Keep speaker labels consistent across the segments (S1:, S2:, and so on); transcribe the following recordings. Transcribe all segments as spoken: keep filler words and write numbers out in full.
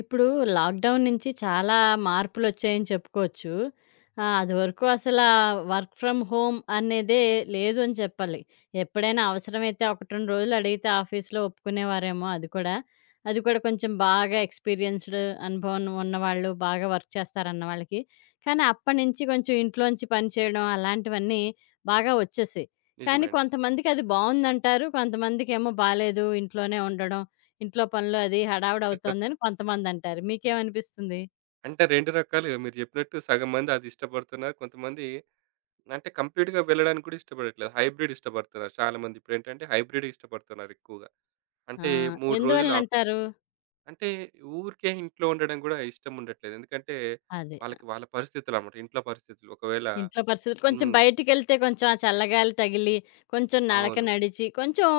S1: ఇప్పుడు లాక్‌డౌన్ నుంచి చాలా మార్పులొచ్చాయని చెప్పుకోవచ్చు. ఆహ్, అదివరకు అసల వర్క్ ఫ్రమ్ హోమ్ అనేదే లేదు అని చెప్పాలి. ఎప్పుడైనా అవసరమైతే ఒకటి, రెండు రోజులు అడిగితే ఆఫీస్‌లో ఒప్పుకునేవారేమో అది కూడా. అది కూడా కొంచెం బాగా ఎక్స్‌పీరియన్స్‌డ్ అనుభవం ఉన్నవాళ్ళు, బాగా వర్క్ చేస్తారన్న వాళ్ళకి. కానీ అప్పటినుంచి కొంచెం ఇంట్లోంచి పని చేయడం అలాంటివన్నీ బాగా వచ్చేసాయి.
S2: నిజమే
S1: కానీ
S2: అండి.
S1: కొంతమందికి అది బావుందంటారు. కొంతమందికేమో బాలేదు. ఇంట్లోనే ఉండడం ఇంట్లో పనులు అది హడావిడవుతోందని కొంతమందంటారు. మీకేమనిపిస్తుంది?
S2: అంటే రెండు రకాలుగా మీరు జెప్పినట్టు సగం మంది అది ఇష్టపడుతున్నారు. కొంతమంది అంటే కంప్లీట్‌గా వెళ్ళడానికి గూడా ఇష్టపడట్లేదు. హైబ్రిడ్ ఇష్టపడుతున్నారు చాలా మంది. ఇప్పుడేంటంటే హైబ్రిడ్ ఇష్టపడుతున్నారు ఎక్కువగా.
S1: ఆ!
S2: అంటే మూడు రోజులు ఆఫ్
S1: ఎందువలనంటారు?
S2: అంటే ఊరికే ఇంట్లో ఉండడం గూడా ఇష్టం ఉండట్లేదు. ఎందుకంటే
S1: అదే.
S2: వాళ్ళకి వాళ్ళ పరిస్థితులన్నమాట. ఇంట్లో పరిస్థితులు. ఒకవేళ
S1: ఇంట్లో పరిస్థితులు కొంచెం
S2: హ్మ్.
S1: బయటికెళ్తే కొంచెం ఆ చల్లగాలి తగిలి, కొంచెం నడక
S2: అవును.
S1: నడిచి, కొంచెం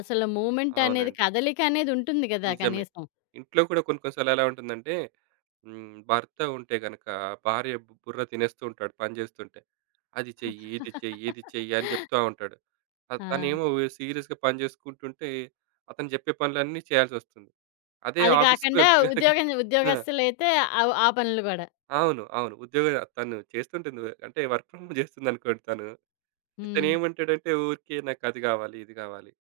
S1: అసలు మూవ్‌మెంటనేది
S2: అవునండి.
S1: కదలికనేది ఉంటుంది గదా!
S2: నిజమే.
S1: కనీసం.
S2: ఇంట్లో కూడా కొన్ని కొన్ని సార్లు ఎలా ఉంటుందంటే హ్మ్. భర్త ఉంటే గనక భార్య బు బుర్ర తినేస్తూ ఉంటాడు పని చేస్తుంటే. అది చెయ్యి, ఇది చెయ్యి, ఇది చెయ్యి అని చెప్తా ఉంటాడు. అ
S1: ఆ!
S2: తనేమో సీరియస్‌గా పని చేసుకుంటుంటే అతను చెప్పే పనులన్నీ చేయాల్సొస్తుంది. అదే
S1: అది
S2: ఆఫీస్‌కి
S1: కాకుండా
S2: వెళ్తే గనక
S1: ఉద్యోగం
S2: ఆ!
S1: ఉద్యోగస్తులైతే అవ్ ఆ ఆ పనులు గూడా.
S2: అవును. అవును. ఉద్యోగం తను చేస్తుంటుంది. అంటే వర్క్ ఫ్రమ్ హోమ్ చేస్తుందనుకోండి తను.
S1: హ్మ్.
S2: ఇతనేమంటాడంటే ఊరికే నాకు అది కావాలి, ఇది కావాలి.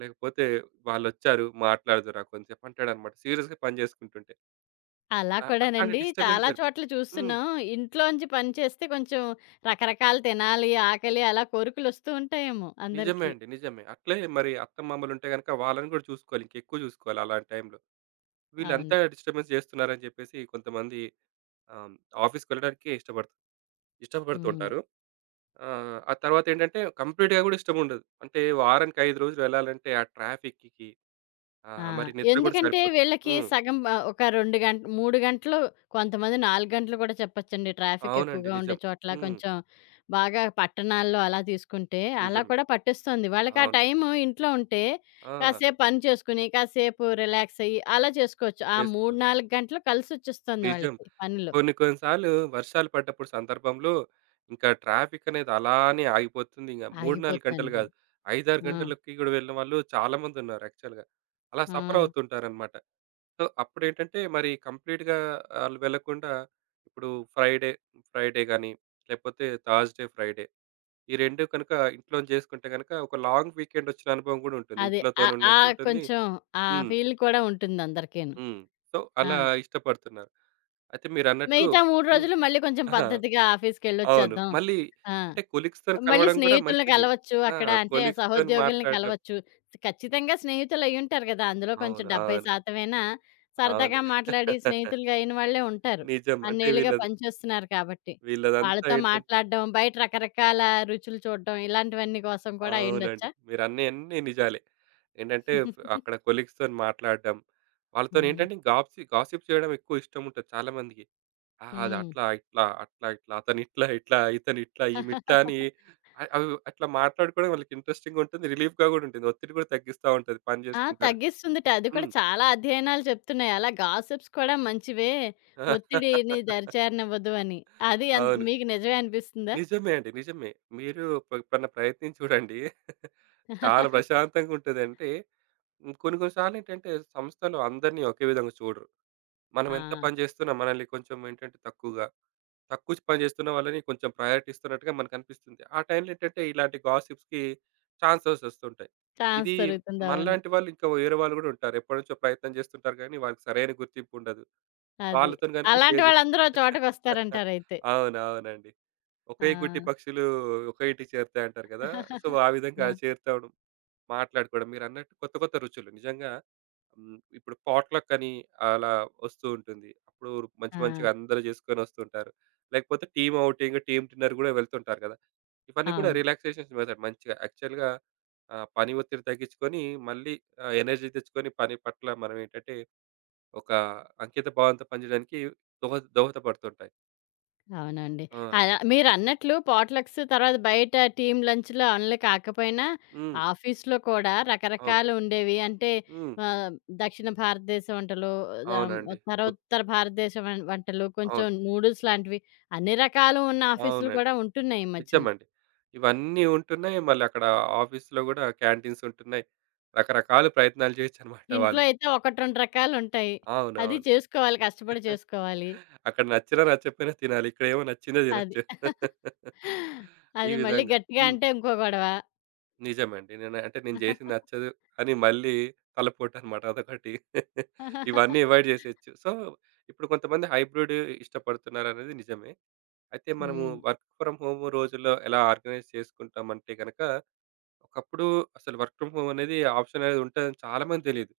S2: లేకపోతే వాళ్ళొచ్చారు మాట్లాడుదురా కొంతసేపు అంటాడన్నమాట. సీరియస్‌గా పని చేసుకుంటుంటే.
S1: అలా
S2: అ అట్లాంటి
S1: కూడానండి.
S2: డిస్టర్బెన్స్
S1: చాలా
S2: జరు
S1: చోట్ల
S2: హ్మ్.
S1: చూస్తున్నాం. ఇంట్లోంచి పని చేస్తే కొంచెం రకరకాలు తినాలి, ఆకలి అలా కోరికలొస్తూ ఉంటాయేమో
S2: నిజమే
S1: అందరికీ.
S2: అండి. నిజమే. అట్లే మరి అత్తమామలుంటే గనక వాళ్ళని గూడా చూసుకోవాలి. ఇంకెక్కువ చూసుకోవాలి అలాంటి టైంలో.
S1: అవును.
S2: వీళ్ళంతా డిస్టర్బెన్స్ చేస్తున్నారని జెప్పేసి కొంతమంది ఆహ్, ఆఫీస్‌కెళ్ళడానికే ఇష్టపడు ఇష్టపడుతూ
S1: హ్మ్.
S2: ఉంటారు. ఆహ్, ఆ తర్వాతేంటంటే కంప్లీట్‌గా గూడా ఇష్టముండదు. అంటే వారానికి ఐదు రోజులు వెళ్ళాలంటే ఆ ట్రాఫిక్‌కి
S1: ఆ!
S2: ఆహ్, మరి నిద్ర గూడా
S1: ఎందుకంటే
S2: సరిపోదు.
S1: వీళ్ళకి
S2: హ్మ్.
S1: సగం ఆహ్, ఒక రెండు గంట మూడు గంటలు కొంతమంది నాలుగు గంటలు కూడా చెప్పొచ్చండి. ట్రాఫిక్
S2: అవునండి.
S1: ఎక్కువగా ఉండే
S2: నిజం.
S1: చోట్ల
S2: హ్మ్.
S1: కొంచెం బాగా పట్టణాల్లో అలా తీసుకుంటే అలా
S2: నిజమే.
S1: కూడా పట్టేస్తుంది. వాళ్ళకి ఆ
S2: అవును.
S1: టైము ఇంట్లో ఉంటే
S2: ఆ!
S1: కాసేపు పని చేసుకుని, కాసేపు రిలాక్స్ అయ్యి అలా చేసుకోవచ్చు. ఆ మూడు,
S2: చేసుకోవచ్చు.
S1: నాలుగు గంటలు కలిసొచ్చేస్తుంది
S2: నిజం.
S1: వాళ్ళకి పనిలో.
S2: కొన్ని కొన్ని సార్లు వర్షాలు పడ్డప్పుడు సందర్భంలో ఇంకా ట్రాఫిక్ అనేది అలానే ఆగిపోతుంది. ఇంక మూడు, నాలుగు గంటలు
S1: ఆగిపోతుందండి
S2: కాదు.
S1: బాబు.
S2: ఐదు, ఆరు
S1: ఆ!
S2: గంటలకి కూడా వెళ్ళిన వాళ్ళు చాలామంది ఉన్నారు యాక్చువల్‌గా. అలా
S1: ఆ!
S2: సఫర్ అవుతుంటారనమాట. సో, అప్పుడేంటంటే మరి కంప్లీట్‌గా ఆళ్ళు వెళ్ళకుండా ఇప్పుడు ఫ్రైడే, ఫ్రైడే గాని, లేకపోతే థర్స్‌డే, ఫ్రైడే ఈ రెండు కనుక ఇంట్లోనే చేసుకుంటే గనుక ఒక లాంగ్ వీకెండ్ వచ్చిన అనుభవం కూడా ఉంటుంది.
S1: అదే. ఆ
S2: ఇంట్లోతోనే
S1: ఆ
S2: ఉన్నట్టుంటుంది.
S1: కొంచెం ఆ
S2: హ్మ్.
S1: ఫీల్ కూడా ఉంటుంది అందరికీను.
S2: హ్మ్. సో,
S1: ఆ!
S2: అలా ఇష్టపడుతున్నారు. అయితే మీరన్నట్టు
S1: మిగతా మూడు
S2: హ్మ్.
S1: రోజులు మళ్ళీ కొంచెం
S2: ఆ!
S1: పద్ధతిగా
S2: అవును.
S1: ఆఫీస్‌కెళ్ళొచ్చేద్దాం.
S2: మళ్ళీ
S1: ఆ!
S2: అంటే కొలీగ్స్‌తోని
S1: మళ్ళీ
S2: కలవడం కూడా
S1: స్నేహితుల్ని
S2: మంచిది.
S1: కలవచ్చు.
S2: ఆ!
S1: అక్కడ అంటే
S2: కొలీగ్స్‌తోని
S1: సహోద్యోగుల్ని
S2: మాట్లాడడం.
S1: కలవచ్చు. ఖచ్చితంగా స్నేహితులయ్యుంటారు గదా! అందులో కొంచెం
S2: అవును. అవును.
S1: డెబ్బై శాతం అయినా
S2: అవును.
S1: సరదాగా మాట్లాడి స్నేహితులుగా అయిన వాళ్ళే ఉంటారు.
S2: నిజం. అంటే
S1: అన్నేళ్లుగా
S2: వీళ్ళది
S1: పనిచేస్తున్నారు కాబట్టి.
S2: వీళ్ళదంతా
S1: వాళ్ళతో
S2: ఏంటంటే
S1: మాట్లాడడం, బయట రకరకాల రుచులు చూడడం ఇలాంటివన్నీ కోసం కూడా
S2: అవునండి.
S1: అయ్యుండొచ్చా?
S2: మీరన్నీ అన్నీ అన్నీ నిజాలే. ఏంటంటే ఫ్ అక్కడ కొలీగ్స్‌తోని మాట్లాడడం, వాళ్ళతోని
S1: హ్మ్.
S2: ఏంటంటే గాప్సి గాసిప్ చేయడం ఎక్కువ ఇష్టం ఉంటది చాలా మందికి. ఆ! అది
S1: హ్మ్.
S2: అట్లా, ఇట్లా, అట్లా, ఇట్లా, అతను ఇట్లా, ఇట్లా, ఇతను ఇట్లా, ఈమె ఇట్లా అని అ అవి అట్లా మాట్లాడుకోవడం వాళ్ళకి ఇంట్రెస్టింగ్‌గా ఉంటుంది. రిలీఫ్‌గా గూడా ఉంటుంది. ఒత్తిడి కూడా తగ్గిస్తా ఉంటది. పని
S1: ఆ!
S2: జేసుకుంటారు.
S1: తగ్గిస్తుందిట. అది కూడా
S2: హ్మ్.
S1: చాలా అధ్యయనాలు చెప్తున్నాయి. అలా గాసిప్స్ కూడా మంచివే. ఒత్తిడిని దరిచేరనివ్వదు అని. అది ఎన్
S2: అవును.
S1: మీకు నిజమే అనిపిస్తుందా?
S2: నిజమే అండి. నిజమే. మీరు ప ఎప్పుడన్నా ప్రయత్నించి చూడండి. చాలా ప్రశాంతంగా ఉంటదంటే హ్మ్, కొన్ని కొన్ని సార్లేంటంటే సంస్థలో అందరిని ఒకే విధంగా చూడరు. మనం
S1: ఆ!
S2: ఎంత పని చేస్తున్నా మనల్ని కొంచెం ఏంటంటే తక్కువగా, తక్కువ పని చేస్తున్న వాళ్ళని కొంచెం ప్రయారిటీ ఇస్తున్నట్టుగా మనకనిపిస్తుంది. ఆ టైంలో ఏంటంటే ఇలాంటి గాసిప్స్‌కి ఛాన్సెస్ వస్తుంటాయి.
S1: ఛాన్స్
S2: ఇది
S1: దొరుకుతుంది. అవును.
S2: మనలాంటి వాళ్ళు ఇంకా వేరే వాళ్ళు గూడా ఉంటారు. ఎప్పటినుంచో ప్రయత్నం చేస్తుంటారు కానీ వాళ్ళకి సరైన గుర్తింపు ఉండదు.
S1: అది.
S2: వాళ్ళతోని గనుక
S1: అలాంటి
S2: షేర్ చేస్తే
S1: వాళ్ళందరూ ఓ చోటకొస్తారంటారయితే.
S2: అవును. అవునండి.
S1: ఆ!
S2: ఒకే గుట్టి పక్షులు ఒకే ఇంటికి చేరుతాయి అంటారు కదా! సో, ఆ విధంగా
S1: ఆ!
S2: చేరుతవడం, మాట్లాడుకోవడం మీరన్నట్టు కొత్త కొత్త రుచులు నిజంగా హ్మ్. ఇప్పుడు పాట్‌లక్ అని అలా వస్తూ ఉంటుంది. అప్పుడు మంచి
S1: ఆ!
S2: మంచిగా అందరూ చేసుకొని వస్తుంటారు. లేకపోతే టీమ్ ఔటింగ్, టీమ్ డిన్నర్ గూడా వెళ్తుంటారు కదా! ఇవన్నీ కూడా
S1: అవును.
S2: రిలాక్సేషన్స్ మెథడ్ మంచిగా యాక్చువల్‌గా ఆహ్, పని ఒత్తిడి తగ్గించుకొని మళ్ళీ ఆహ్, ఎనర్జీ తెచ్చుకొని పని పట్ల మనం ఏంటంటే ఒక అంకిత భావంతో పనిచేయడానికి దోహ దోహదపడుతుంటాయి.
S1: అవునండి.
S2: ఆ!
S1: అలా మీరన్నట్లు పాట్‌లక్స్ తర్వాత బయట టీమ్ లంచ్‌లు అన్లీ కాకపోయినా,
S2: హ్మ్.
S1: ఆఫీస్‌లో కూడా
S2: అవును.
S1: రకరకాలు ఉండేవి. అంటే
S2: హ్మ్.
S1: ఆహ్, దక్షిణ భారతదేశ వంటలు, ఆహ్,
S2: అవునండి.
S1: ఉత్తరోత్తర భారతదేశ వం వంటలు, కొంచెం
S2: అవును.
S1: నూడిల్స్ లాంటివి అన్ని రకాలు ఉన్న ఆఫీసులు
S2: అవునండి.
S1: కూడా ఉంటున్నాయి ఈ మధ్యన.
S2: నిజమండి. ఇవన్నీ ఉంటున్నాయి. మళ్ళీ అక్కడ ఆఫీస్‌లో గూడా క్యాంటీన్స్ ఉంటున్నాయి. రకరకాల ప్రయత్నాలు చేయొచ్చనమాట
S1: ఇంట్లో
S2: వాళ్ళు.
S1: అయితే ఒకటి, రెండు రకాలుంటాయి. అది
S2: అవునవును.
S1: చేసుకోవాలి కష్టపడి చేసుకోవాలి.
S2: అక్కడ నచ్చినా నచ్చకపోయినా తినాలి. ఇక్కడేమో నచ్చిందే
S1: అది.
S2: తినొచ్చు. ఈ
S1: అది మళ్ళీ
S2: విధంగా.
S1: గట్టిగా
S2: హ్మ్.
S1: అంటే ఇంకో గొడవ.
S2: నిజమండి. నేను అంటే నేను జేసింది నచ్చదు అని మళ్ళీ తలపోటనమాట అదొకటి. ఇవన్నీ అవాయిడ్ జేసేయొచ్చు. సో, ఇప్పుడు కొంతమంది హైబ్రిడ్ ఇష్టపడుతున్నారనేది నిజమే. అయితే మనము
S1: హ్మ్.
S2: వర్క్ ఫ్రమ్ హోమ్ రోజుల్లో ఎలా ఆర్గనైజ్ చేసుకుంటామంటే గనక ఒకప్పుడు అసలు వర్క్ ఫ్రమ్ హోమ్ అనేది ఆప్షన్ అనేది ఉంటదని చాలా మంది తెలీదు.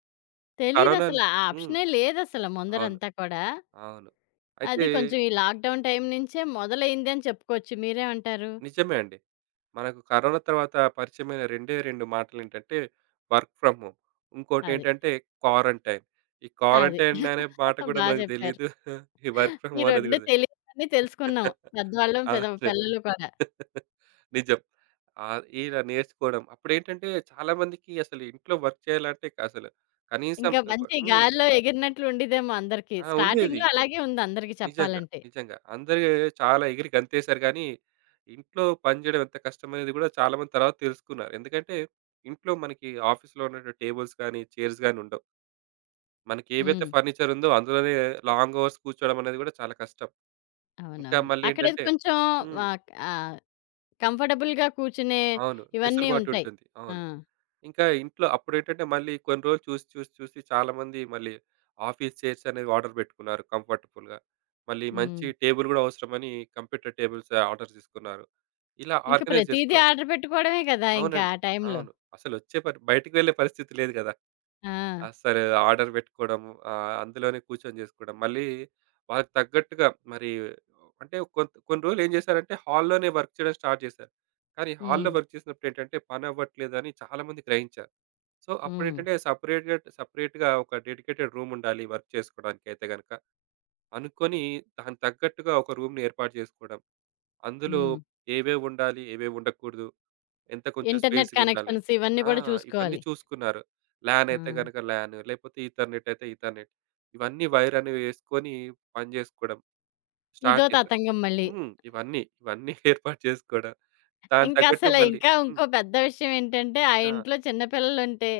S2: కరోనా
S1: తెలీదసల. ఆ
S2: హ్మ్.
S1: ఆప్షనే లేదసల
S2: అవును.
S1: ముందరంతా కూడా.
S2: అవును. అయితే
S1: అది కొంచెం ఈ లాక్‌డౌన్ టైం నుంచే మొదలైందని చెప్పుకోవచ్చు. మీరేమంటారు?
S2: నిజమే అండి. మనకు కరోనా తర్వాత పరిచయమైన రెండే రెండు మాటలేంటంటే వర్క్ ఫ్రమ్ హోమ్.
S1: అది.
S2: ఇంకోటేంటంటే క్వారంటైన్. ఈ
S1: అది.
S2: క్వారంటైన్ అనే మాట కూడా
S1: బా
S2: మనకు
S1: జెప్పారు.
S2: తెలీదు. ఈ వర్క్ ఫ్రమ్
S1: ఈ
S2: హోమ్ అనేది
S1: రెండు
S2: కూడా తెలీదు.
S1: తెలియనివన్నీ తెలుసుకున్నాం. పెద్దవాళ్ళం, పెద
S2: అవును.
S1: పిల్లలు కూడా.
S2: నిజం. ఆహ్, ఇలా నేర్చుకోవడం. అప్పుడేంటంటే చాలా మందికి అసలు ఇంట్లో వర్క్ చేయాలంటే అసలు కనీసం
S1: ఇంకా
S2: ఒక
S1: మంచి
S2: హ్మ్.
S1: గాలిలో ఎగిరినట్లు ఉండేదేమో అందరికి.
S2: ఆ! ఉండేది.
S1: స్టార్టింగ్‌లో అలాగే ఉంది అందరికి
S2: నిజంగా.
S1: చెప్పాలంటే.
S2: నిజంగా. అందరూ చాలా ఎగిరి గంతేసారు గానీ, ఇంట్లో పని జేయడం ఎంత కష్టమనేది గూడా చాలామంది తర్వాత తెలుసుకున్నారు. ఎందుకంటే, ఇంట్లో మనకి ఆఫీస్‌లో ఉన్నట్టు టేబుల్స్ గానీ, చైర్స్ గానీ ఉండవు. మనకేవైతే
S1: హ్మ్.
S2: ఫర్నిచర్ ఉందో అందులోనే లాంగ్ అవర్స్ కూర్చోవడం అనేది గూడా చాలా కష్టం. ఇంకా
S1: అవునవును. అక్కడది
S2: మళ్ళేంటంటే
S1: కొంచెం
S2: హ్మ్.
S1: ఆహ్, ఆహ్, కంఫర్టబుల్‌గా కూర్చునే
S2: అవును.
S1: ఇవన్నీ ఉంటాయి.
S2: వెసులుబాటుంటుంది.
S1: ఆ!
S2: అవును. ఇంకా ఇంట్లో అప్పుడేంటంటే మళ్ళీ కొన్ని రోజులు చూసి చూసి చూసి చాలామంది మళ్ళీ ఆఫీస్ చైర్స్ అనేవి ఆర్డర్ పెట్టుకున్నారు కంఫర్టబుల్‌గా. మళ్ళీ మంచి
S1: హ్మ్.
S2: టేబుల్ గూడా అవసరమని కంప్యూటర్ టేబుల్స్ ఆర్డర్ తీసుకున్నారు. ఇలా
S1: ఇంక
S2: ఆర్గనైజ్
S1: ప్రతీదీ
S2: చేసుకున్నారు.
S1: ఆర్డర్ పెట్టుకోవడమే కదా! ఇంకా
S2: అవునండి.
S1: ఆ టైంలో.
S2: అవును. అసలొచ్చే పరి బయటికి వెళ్ళే పరిస్థితి లేదు గదా!
S1: ఆ!
S2: అసలు ఆర్డర్ పెట్టుకోవడం ఆహ్, అందులోనే కూర్చొని చేసుకోవడం. మళ్ళీ వాళ్ళకి తగ్గట్టుగా మరి అంటే కొంత కొన్ని రోజులు ఏం చేశారంటే హాల్లోనే వర్క్ చేయడం స్టార్ట్ చేశారు. కానీ హాల్‌లో
S1: హ్మ్.
S2: వర్క్ చేసినప్పుడు ఏంటంటే పని అవ్వట్లేదని చాలామంది గ్రహించారు. సో,
S1: హ్మ్.
S2: అప్పుడేంటంటే సెపరేట్‌గా సెపరేట్‌గా ఒక డెడికేటెడ్ రూమ్ ఉండాలి వర్క్ చేసుకోవడానికైతే గనక. అనుకోని దానికి తగ్గట్టుగా ఒక రూమ్‌ని ఏర్పాటు చేసుకోవడం. అందులో
S1: హ్మ్.
S2: ఏవేవి ఉండాలి, ఏవేవి ఉండకూడదు, ఎంత కొంచెం
S1: ఇంటర్నెట్
S2: స్పేస్‌గా ఉండాలి.
S1: కనెక్షన్స్ ఇవన్నీ
S2: ఆ!
S1: కూడా
S2: ఇవన్నీ
S1: చూసుకోవాలి.
S2: చూసుకున్నారు. లాన్
S1: ఆ!
S2: అయితే గనక లాన్ లేకపోతే ఈథర్‌నెట్ అయితే ఈథర్‌నెట్. ఇవన్నీ వైర్ అనేవి వేసుకొని పని చేసుకోవడం
S1: ఇదో
S2: స్టార్ట్ చేశారు.
S1: తతంగం మళ్ళీ.
S2: హ్మ్. ఇవన్నీ, ఇవన్నీ ఏర్పాటు చేసుకోవడం. దానికి తగ్గట్టు
S1: ఇంకసల
S2: మళ్ళీ
S1: ఇంకా
S2: హ్మ్.
S1: ఇంకో పెద్ద విషయం ఏంటంటే, ఆ
S2: ఆ!
S1: ఇంట్లో చిన్న పిల్లలుంటే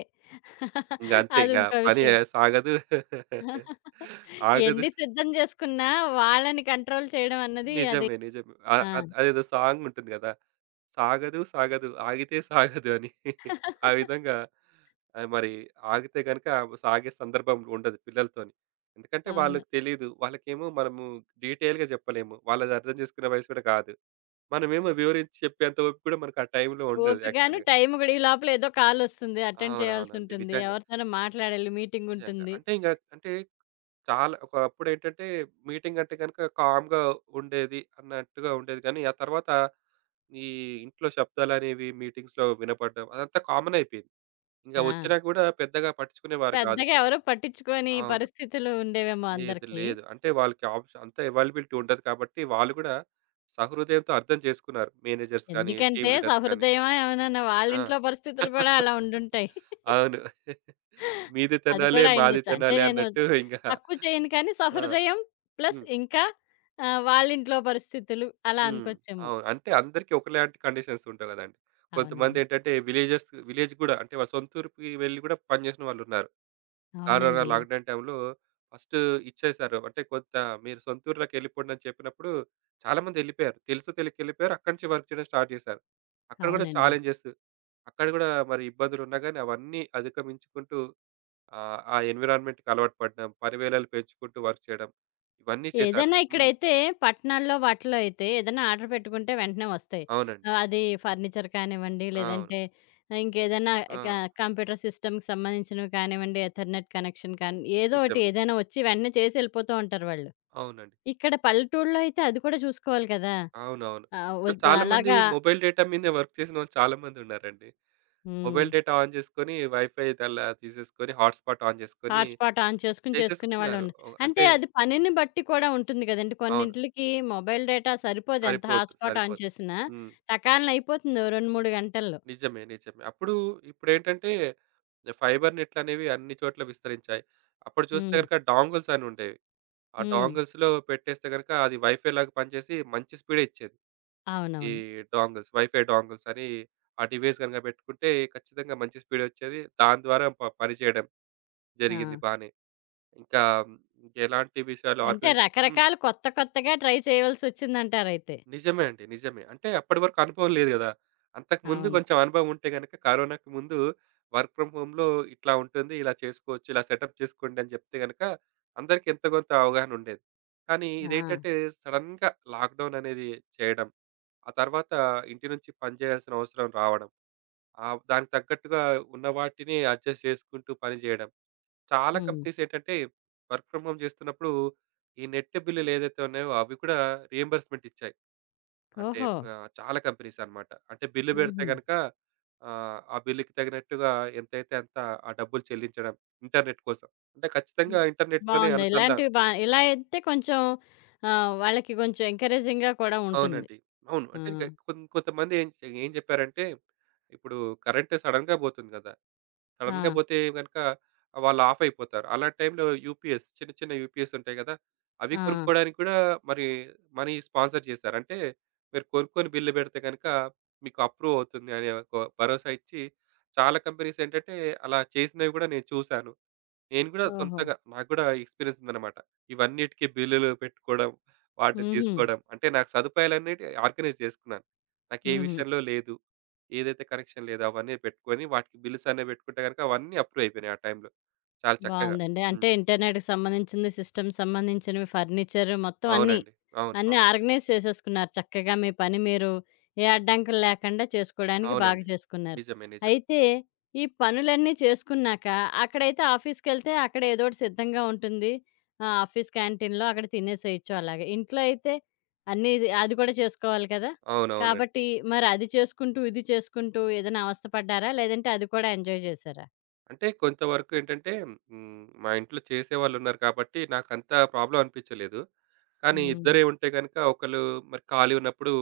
S2: ఇంగ అంతే
S1: అది
S2: ఇంగ
S1: ఇంకో
S2: పని
S1: విషయం.
S2: సాగదు. ఆగదు.
S1: ఎన్ని సిద్ధం చేసుకున్నా వాళ్ళని కంట్రోల్ చేయడం అన్నది అది.
S2: నిజమే. నిజమే. అ
S1: ఆ!
S2: అద్ అదేదో సాంగ్ ఉంటుంది గదా! సాగదు, సాగదు ఆగితే సాగదు అని. ఆ విధంగా ఆహ్, మరి ఆగితే గనుక సాగే సందర్భం ఉండదు పిల్లలతోని. ఎందుకంటే
S1: అవును.
S2: వాళ్ళకి తెలీదు. వాళ్ళకేమో మనము డీటెయిల్‌గా చెప్పలేము. వాళ్ళది అర్థం చేసుకునే వయసు కూడా కాదు. మనమేమో వివరించి చెప్పేంత ఓపిక కూడా మనకు ఆ టైంలో ఉండదు
S1: ఓపికను,
S2: యాక్చువల్‌గా.
S1: టైం కూడా. ఈ లోపల ఏదో కాలొస్తుంది. అటెండ్
S2: అవునవునండి.
S1: చేయాల్సుంటుంది.
S2: నిజంగా.
S1: ఎవరితోనో మాట్లాడాలి.
S2: నిజంగా.
S1: మీటింగుంటుంది.
S2: అంటే ఇంక అంటే చాలా ఒకప్పుడేంటంటే మీటింగ్ అంటే గనుక కామ్‌గా ఉండేది అన్నట్టుగా ఉండేది. కానీ ఆ తర్వాత ఈ ఇంట్లో శబ్దాలనేవి మీటింగ్స్‌లో వినపడడం అదంతా కామన్ అయిపోయింది. ఇంక
S1: ఆ!
S2: వచ్చినా కూడా పెద్దగా పట్టించుకునేవారు
S1: పెద్దగా
S2: కాదిప్పుడు.
S1: ఎవరు పట్టించుకోని
S2: అవును.
S1: పరిస్థితులు ఉండేవేమో
S2: లేదు
S1: అందరికి.
S2: లేదు. అంటే వాళ్ళకి ఆప్షన్ అంత అవైలబిలిటీ ఉండదు కాబట్టి వాళ్ళు కూడా సహృదయంతో అర్థం చేసుకున్నారు. మేనేజర్స్ కానీ,
S1: ఎందుకంటే
S2: టీమ్ లీడర్స్ కానీ.
S1: సహృదయమా ఏమన్నానా
S2: ఆ!
S1: వాళ్ళింట్లో పరిస్థితులు కూడా అలా ఉండుంటాయి.
S2: అవును. మీది
S1: అది
S2: తినాలి,
S1: కూడా
S2: మాది
S1: అయ్యుండొచ్చు. అంటే
S2: తినాలి
S1: నేను త
S2: అన్నట్టు ఇంగా.
S1: తక్కువ చేయను కానీ
S2: ఆ!
S1: సహృదయం ప్లస్
S2: హ్మ్.
S1: ఇంకా ఆహ్, వాళ్ళింట్లో పరిస్థితులు అలా
S2: హ్మ్.
S1: అనుకోవచ్చేమో.
S2: అవును. అంటే అందరికీ ఒకలాంటి కండిషన్స్ ఉండవు గదండీ. కొంతమంది
S1: అవునవును.
S2: ఏంటంటే విలేజెస్ విలేజ్ గూడా అంటే వాళ్ళ సొంత ఊరికి వెళ్లి గూడా పనిజేసిన వాళ్ళున్నారు. కరోనా
S1: అవునండి.
S2: లాక్‌డౌన్ టైమ్‌లో ఫస్ట్ ఇచ్చేశారు. అంటే కొంత మీరు సొంత ఊర్లోకెళ్ళిపోండి అని చెప్పినప్పుడు చాలామంది ఎళ్ళిపోయారు. తెలుసో తెలియకో ఎళ్ళిపోయారు. అక్కడి నుంచి వర్క్ చేయడం స్టార్ట్ చేశారు. అక్కడ గూడా
S1: అవునండి.
S2: ఛాలెంజెస్ అక్కడ గూడా మరి ఇబ్బందులున్నా గానీ అవన్నీ అధిగమించుకుంటూ ఆహ్, ఆ ఎన్విరాన్మెంట్‌కి అలవాటు పడడం, పనివేళలు పెంచుకుంటూ వర్క్ చేయడం ఇవన్నీ చేశారు.
S1: ఏదైనా
S2: హ్మ్.
S1: ఇక్కడైతే పట్టణాల్లో వాటిలో అయితే ఏదైనా ఆర్డర్ పెట్టుకుంటే వెంటనే వస్తాయి.
S2: అవునండి.
S1: ఆహ్, అది ఫర్నిచర్ కానివ్వండి,
S2: అవును.
S1: లేదంటే ఇంకేదైనా
S2: ఆ!
S1: క కంప్యూటర్ సిస్టమ్‌కి సంబంధించినవి కానివ్వండి, ఎథర్నెట్ కనెక్షన్ కానీ ఏదో ఒకటి
S2: నిజమే.
S1: ఏదైనా వచ్చి వెంటనే చేసి ఎళ్ళిపోతూ ఉంటారు వాళ్ళు.
S2: అవునండి.
S1: ఇక్కడ పల్లెటూరులో అయితే అది కూడా చూసుకోవాలి కదా!
S2: అవునవును.
S1: ఆహ్,
S2: అసలు
S1: వద్
S2: చాలామంది
S1: అలాగా.
S2: మొబైల్ డేటా మీదనే వర్క్ చేసినోళ్ళు చాలామంది ఉన్నారండి.
S1: హ్మ్.
S2: మొబైల్ డేటా ఆన్ చేసుకొని, వైఫై అలా తీసేసుకొని, హాట్‌స్పాట్ ఆన్ చేసుకొని
S1: హాట్‌స్పాట్ ఆన్ చేసుకొని
S2: చేసేసుకున్నారు.
S1: చేసుకునేవాళ్ళుండ్.
S2: ఓహ్!
S1: అంటే
S2: అంటే
S1: అది పనిని బట్టి కూడా ఉంటుంది గదండీ.
S2: అవును.
S1: కొన్నింట్లకి మొబైల్ డేటా సరిపోదు ఎంత
S2: సరిపోద్దు.
S1: Hotspot on
S2: సరిపోద్దు.
S1: చేసినా.
S2: హ్మ్.
S1: టకాల్న అయిపోతుంది ఓ రెండు, మూడు గంటల్లో.
S2: నిజమే. నిజమే. అప్పుడు ఇప్పుడేంటంటే ఫైబర్ నెట్‌లనేవి అన్ని చోట్ల విస్తరించాయి. అప్పుడు చూస్తే
S1: హ్మ్.
S2: గనుక డాంగిల్స్ అని ఉండేవి. ఆ
S1: హ్మ్.
S2: డాంగిల్స్‌లో పెట్టేస్తే గనుక అది వైఫై లాగా పనిచేసి మంచి స్పీడే ఇచ్చేది. ఈ
S1: అవునవును.
S2: డోంగిల్స్, వైఫై డోంగిల్స్ అని ఆ డివైస్ గనక పెట్టుకుంటే ఖచ్చితంగా మంచి స్పీడ్ వచ్చేది. దాని ద్వారా ప పని చేయడం
S1: ఆ!
S2: జరిగింది బానే. ఇంకా మ్, ఎలాంటి విషయాలు
S1: అంటే
S2: ఆర్గనైజ్ హ్మ్.
S1: రకరకాల కొత్త కొత్తగా ట్రై చేయవలసొచ్చిందంటారైతే.
S2: నిజమే అండి. నిజమే. అంటే అప్పటి వరకు అనుభవం లేదు గదా! అంతకుముందు
S1: అవును.
S2: కొంచెం అనుభవం ఉంటే గనక కరోనాకి ముందు వర్క్ ఫ్రమ్ హోమ్‌లో ఇట్లా ఉంటుంది. ఇలా చేసుకోవచ్చు. ఇలా సెటప్ చేసుకోండి అని చెప్తే గనక అందరికి ఎంతో కొంత అవగాహన ఉండేది. కానీ
S1: ఆ!
S2: ఇదేంటంటే సడెన్‌గా లాక్‌డౌన్ అనేది చేయడం. ఆ తర్వాత ఇంటి నుంచి పని చేయాల్సిన అవసరం రావడం. ఆ దానికి తగ్గట్టుగా ఉన్న వాటిని అడ్జస్ట్ చేసుకుంటూ పని చేయడం. చాలా
S1: హ్మ్.
S2: కంపెనీస్ ఏంటంటే వర్క్ ఫ్రమ్ హోమ్ చేస్తున్నప్పుడు ఈ నెట్ బిల్లులు ఏదైతే ఉన్నాయో అవి కూడా రీయింబర్స్‌మెంట్ ఇచ్చాయి. అంటే
S1: ఓహో!
S2: ఆహ్, చాలా కంపెనీస్ అన్నమాట. అంటే బిల్లు పెడితే
S1: హుహు.
S2: గనుక ఆహ్, ఆ బిల్లుకి తగినట్టుగా ఎంతైతే అంత ఆ డబ్బులు చెల్లించడం ఇంటర్నెట్ కోసం. అంటే ఖచ్చితంగా
S1: హ్మ్.
S2: ఇంటర్నెట్‌తోనే
S1: బావుంది.
S2: అనుసంధానం
S1: ఇలాంటివి బా ఇలా అయితే కొంచెం ఆహ్, వాళ్ళకి కొంచెం ఎంకరేజింగ్‌గా కూడా ఉంటుంది.
S2: అవునండి. అవును.
S1: ఆ!
S2: అంటే ఇంక కొం కొంతమంది ఏం చె- ఏం చెప్పారంటే ఇప్పుడు కరెంట్ సడెన్‌గా పోతుంది కదా! సడెన్‌గా
S1: ఆ!
S2: పోతే గనుక వాళ్ళు ఆఫ్ అయిపోతారు. అలాంటి టైంలో యూపీఎస్ చిన్న చిన్న యూపీఎస్ ఉంటాయి కదా! అవి
S1: ఆ!
S2: కొనుక్కోవడానికి కూడా మరి మనీ స్పాన్సర్ చేశారు. అంటే మీరు కొనుక్కొని బిల్ పెడితే గనుక మీకు అప్రూవ్ అవుతుంది అనే ఒక భరోసా ఇచ్చి చాలా కంపెనీస్ ఏంటంటే అలా చేసినవి కూడా నేను చూసాను. నేను కూడా
S1: ఓహో!
S2: సొంతంగా నాకు కూడా ఎక్స్‌పీరియన్స్ ఉందన్నమాట. ఇవన్నిటికి బిల్లులు పెట్టుకోవడం, వాటిని
S1: హుహు.
S2: తీసుకోవడం అంటే నాకు సదుపాయాలన్నిటి ఆర్గనైజ్ చేసుకున్నాను. నాకు ఏ
S1: హుహు.
S2: విషయంలో లేదు. ఏదైతే కనెక్షన్ లేదో అవన్నీ పెట్టుకొని వాటికి బిల్స్ అనేవి పెట్టుకుంటే గనుక అవన్నీ అప్రూవ్ అయిపోయినాయి ఆ టైంలో. చాలా చక్కగా.
S1: బావుందండి.
S2: హ్మ్.
S1: అంటే ఇంటర్నెట్‌కి సంబంధించింది, సిస్టమ్ సంబంధించినవి, ఫర్నిచర్ మొత్తం అన్నీ,
S2: అవునండి. అవును.
S1: అన్నీ
S2: అవును.
S1: ఆర్గనైజ్ చేసేసుకున్నారు. చక్కగా మీ పని మీరు ఏ అడ్డంకులు లేకుండా చేసుకోవడానికి బాగా
S2: అవునండి.
S1: చేసుకున్నారు.
S2: నిజమే. నిజమే.
S1: అయితే ఈ పనులన్నీ చేసుకున్నాక అక్కడైతే ఆఫీస్‌కెళ్తే అక్కడ ఏదోటి సిద్ధంగా ఉంటుంది. ఆ! ఆఫీస్ క్యాంటీన్‌లో అక్కడ తినేసేయొచ్చు అలాగే. ఇంట్లో అయితే అన్నీ అది కూడా చేసుకోవాలి కదా!
S2: అవునవునండి.
S1: కాబట్టి మరి అది చేసుకుంటూ, ఇది చేసుకుంటూ ఏదైనా అవస్థ పడ్డారా? లేదంటే అది కూడా ఎంజాయ్ చేశారా?
S2: అంటే కొంతవరకు ఏంటంటే హ్మ్. మా ఇంట్లో చేసేవాళ్ళున్నారు కాబట్టి నాకంత ప్రాబ్లమ్ అనిపించలేదు. కానీ
S1: హ్మ్.
S2: ఇద్దరే ఉంటే గనుక ఒకళ్ళు మరి ఖాళీ ఉన్నప్పుడు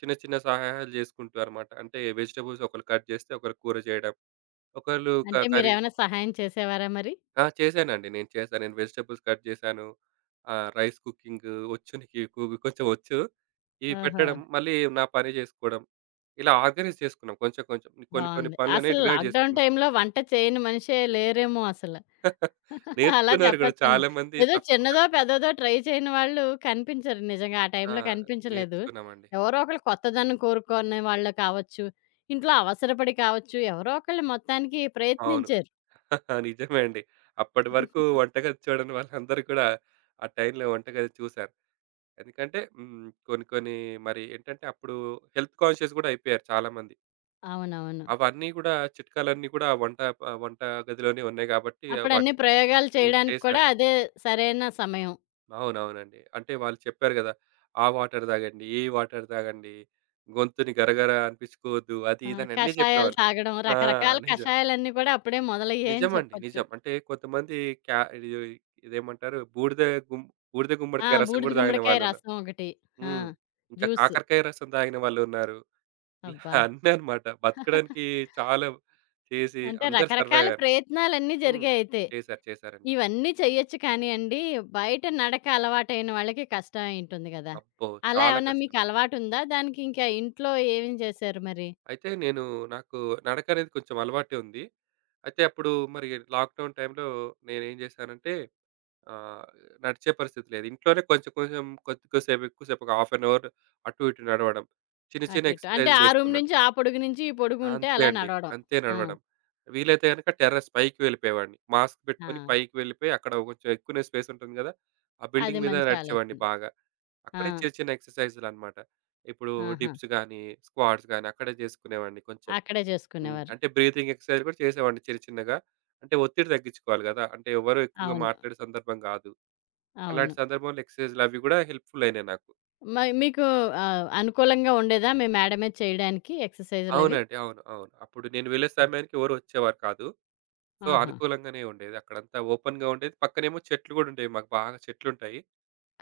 S2: చిన్న చిన్న సహాయాలు చేసుకుంటూ అన్నమాట. అంటే వెజిటబుల్స్ ఒకళ్ళు కట్ చేస్తే ఒకళ్ళు కూర చేయడం. ఒకళ్ళు క
S1: అంటే
S2: కర్రీ
S1: మీరేమైనా సహాయం చేసేవారా మరి?
S2: ఆ! చేశానండి. నేను చేశాను. నేను వెజిటబుల్స్ కట్ చేశాను. ఆహ్, రైస్ కుకింగ్ వచ్చు నీకు కు కొంచెం వచ్చు. ఇవి
S1: ఓహో!
S2: పెట్టడం మళ్ళీ నా పని చేసుకోవడం. ఇలా ఆర్గనైజ్ చేసుకున్నాం కొంచెం కొంచెం. కొన్ని కొన్ని
S1: బావుంది.
S2: పనులనే
S1: అసలు
S2: డివైడ్
S1: లాక్‌డౌన్
S2: చేసుకున్నాం.
S1: టైమ్‌లో వంట చేయని మనిషే లేరేమో అసల. అలా
S2: నేర్చుకున్నారు కూడా
S1: చెప్పొచ్చేమో.
S2: చాలామంది
S1: ఏదో
S2: తప్పక.
S1: చిన్నదో, పెద్దదో ట్రై చేయని వాళ్ళు కనిపించరు నిజంగా. ఆ
S2: ఆ!
S1: టైమ్‌లో కనిపించలేదు.
S2: నేర్చుకున్నామండి.
S1: ఎవరో ఒకళ్ళు కొత్తదనం కోరుకునే వాళ్ళు కావచ్చు, ఇంట్లో అవసరపడి కావచ్చు, ఎవరో ఒకళ్ళు మొత్తానికి
S2: అవును.
S1: ప్రయత్నించారు.
S2: నిజమే అండి. అప్పటి వరకు వంటగది చూడని వాళ్ళందరూ కూడా ఆ టైంలో వంటగది చూసారు. ఎందుకంటే హ్మ్. కొన్ని కొన్ని మరి ఏంటంటే అప్పుడు హెల్త్ కాన్షియస్ గూడా అయిపోయారు చాలామంది.
S1: అవునవును.
S2: అవన్నీ గూడా చిట్కాలన్నీ కూడా వంట ప వంట గదిలోనే ఉన్నాయి గాబట్టి
S1: అప్పుడన్ని
S2: వాటి
S1: ప్రయోగాలు
S2: హ్మ్.
S1: చేయడానికి కూడా
S2: చేశారు.
S1: అదే సరైన సమయం.
S2: అవునవునండి. అంటే వాళ్ళు చెప్పారు గదా! ఆ వాటర్ తాగండి, ఈ వాటర్ తాగండి, గొంతుని గరగర అనిపించుకోవద్దు అది
S1: ఆ!
S2: ఇది అని అన్నీ
S1: కషాయాలు
S2: చెప్పేవాళ్ళు.
S1: తాగడం,
S2: ఆ!
S1: రకరకాల
S2: నిజం.
S1: కషాయాలన్నీ కూడా అప్పుడే మొదలయ్యాయని
S2: నిజమండి.
S1: చెప్పొచ్చు.
S2: నిజం. అంటే కొంతమంది క్యా ఇది ఇదేమంటారు? బూడిద గుమ్ బూడిద
S1: ఆ!
S2: గుమ్మడికాయ రసం
S1: బూడిద
S2: గూడా తాగిన
S1: గుమ్మడికాయ
S2: వాళ్ళున్నారు.
S1: రసం ఒకటి. ఆ!
S2: హ్మ్. ఇంకా
S1: జ్యూస్.
S2: కాకరకాయ రసం తాగిన వాళ్ళున్నారు. ఇలా
S1: అబ్బా!
S2: అన్నీ అన్నమాట. బతకడానికి చాలా చేసి
S1: అంటే
S2: అందరూ సర్వైవ్
S1: రకరకాల
S2: అయ్యారు.
S1: ప్రయత్నాలన్నీ
S2: హ్మ్.
S1: జరిగాయయితే.
S2: చేశారు. చేశారండి.
S1: ఇవన్నీ చెయ్యొచ్చు కానియండి, బయట నడక అలవాటైన వాళ్ళకి కష్టమై ఉంటుంది గదా!
S2: అబ్బో!
S1: అలా
S2: చాలా
S1: ఏమన్నా
S2: కష్టం.
S1: మీకు అలవాటుందా? దానికి ఇంకా ఇంట్లో ఏమి చేశారు మరి?
S2: అయితే నేను నాకు నడకనేది కొంచెం అలవాటే ఉంది. అయితే అప్పుడు మరి లాక్‌డౌన్ టైంలో నేనేం చేశానంటే ఆ! నడిచే పరిస్థితి లేదు. ఇంట్లోనే కొంచెం కొంచెం కొద్దిసేపు ఎక్కువసేపు ఒక హాఫ్ అన్ అవర్ అటు ఇటు నడవడం. చిన్న
S1: అటు
S2: చిన్న
S1: ఇటు. అంటే
S2: ఎక్సర్‌సైజ్‌లు
S1: ఆ రూమ్
S2: చేస్తున్నా.
S1: నుంచి ఆ పొడుగు నుంచి ఈ పొడుగుంటే
S2: అంతే
S1: అలా
S2: అండి.
S1: నడవడం.
S2: అంతే
S1: ఆ!
S2: నడవడం. వీలైతే గనుక టెర్రస్ పైకి వెళ్ళిపోయేవాడిని. మాస్క్
S1: ఆ!
S2: పెట్టుకొని పైకి వెళ్ళిపోయి అక్కడ కొంచెం ఎక్కువనే స్పేస్ ఉంటుంది గదా! ఆ
S1: అది
S2: బిల్డింగ్ మీద
S1: మంచి
S2: నడిచేవాడిని
S1: ఆలోచన.
S2: బాగా.
S1: ఆ!
S2: అక్కడే చిన్న చిన్న ఎక్సర్‌సైజ్‌లు అన్నమాట. ఇప్పుడు
S1: ఆహా!
S2: డిప్స్ గాని, స్క్వాట్స్ గాని అక్కడే చేసుకునేవాడిని కొంచెం.
S1: అక్కడే
S2: హ్మ్.
S1: చేసుకునేవారు.
S2: అంటే బ్రీతింగ్ ఎక్సర్‌సైజ్ కూడా చేసేవాడిని చిన్న చిన్నగా. అంటే ఒత్తిడి తగ్గించుకోవాలి గదా! అంటే ఎవరు ఎక్కువగా
S1: అవును.
S2: మాట్లాడే సందర్భం గాదు.
S1: అవును.
S2: అలాంటి సందర్భంలో ఎక్సర్‌సైజ్‌లవి గూడా హెల్ప్‌ఫులయినాయి నాకు.
S1: మరి మీకు ఆహ్, అనుకూలంగా ఉండేదా? మీ మేడమే చేయడానికి ఎక్సర్‌సైజులవి?
S2: అవునండి. అవును. అవును. అప్పుడు నేను వెళ్ళే సమయానికి ఎవరు వచ్చేవారు కాదు. సో,
S1: ఆహా!
S2: అనుకూలంగానే ఉండేది. అక్కడంతా ఓపెన్‌గా ఉండేది. పక్కనేమో చెట్లు గూడా ఉండేవి. మాకు బాగా చెట్లుంటాయి.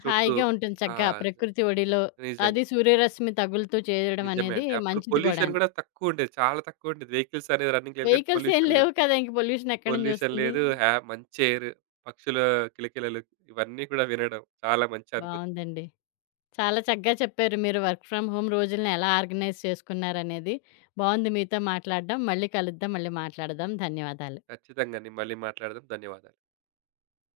S2: చుట్టూ
S1: హాయిగా ఉంటుంది
S2: ఆ!
S1: చక్కగా ప్రకృతి ఒడిలో,
S2: నిజంగా.
S1: అది సూర్యరశ్మి తగులుతూ చేయడం
S2: నిజమే
S1: అనేది
S2: అండి. అప్పుడు
S1: మంచిది
S2: పొల్యూషన్
S1: గూడాను.
S2: గూడా తక్కువుండేది. చాలా తక్కువుండేది. వెహికల్స్ అనేది రన్నింగ్ లేదు కాబట్టి
S1: వెహికల్స్ ఏం
S2: పొల్యూషన్ లేదు.
S1: లేవు కదా! ఇంక పొల్యూషన్ ఎక్కడి నుంచి
S2: పొల్యూషన్
S1: వస్తుంది?
S2: లేదు. హ్యా మంచి ఎయిర్, పక్షుల కిలకిలలు ఇవన్నీ కూడా వినడం చాలా మంచి అనుభూతి.
S1: బావుందండి. చాలా చక్కగా చెప్పారు. మీరు వర్క్ ఫ్రమ్ హోమ్ రోజులను ఎలా ఆర్గనైజ్ చేసుకున్నారనేది. బావుంది మీతో మాట్లాడడం. మళ్ళీ కలుద్దాం. మళ్ళీ మాట్లాడదాం. ధన్యవాదాలు.
S2: ఖచ్చితంగా అండి. మళ్ళీ మాట్లాడదాం. ధన్యవాదాలు.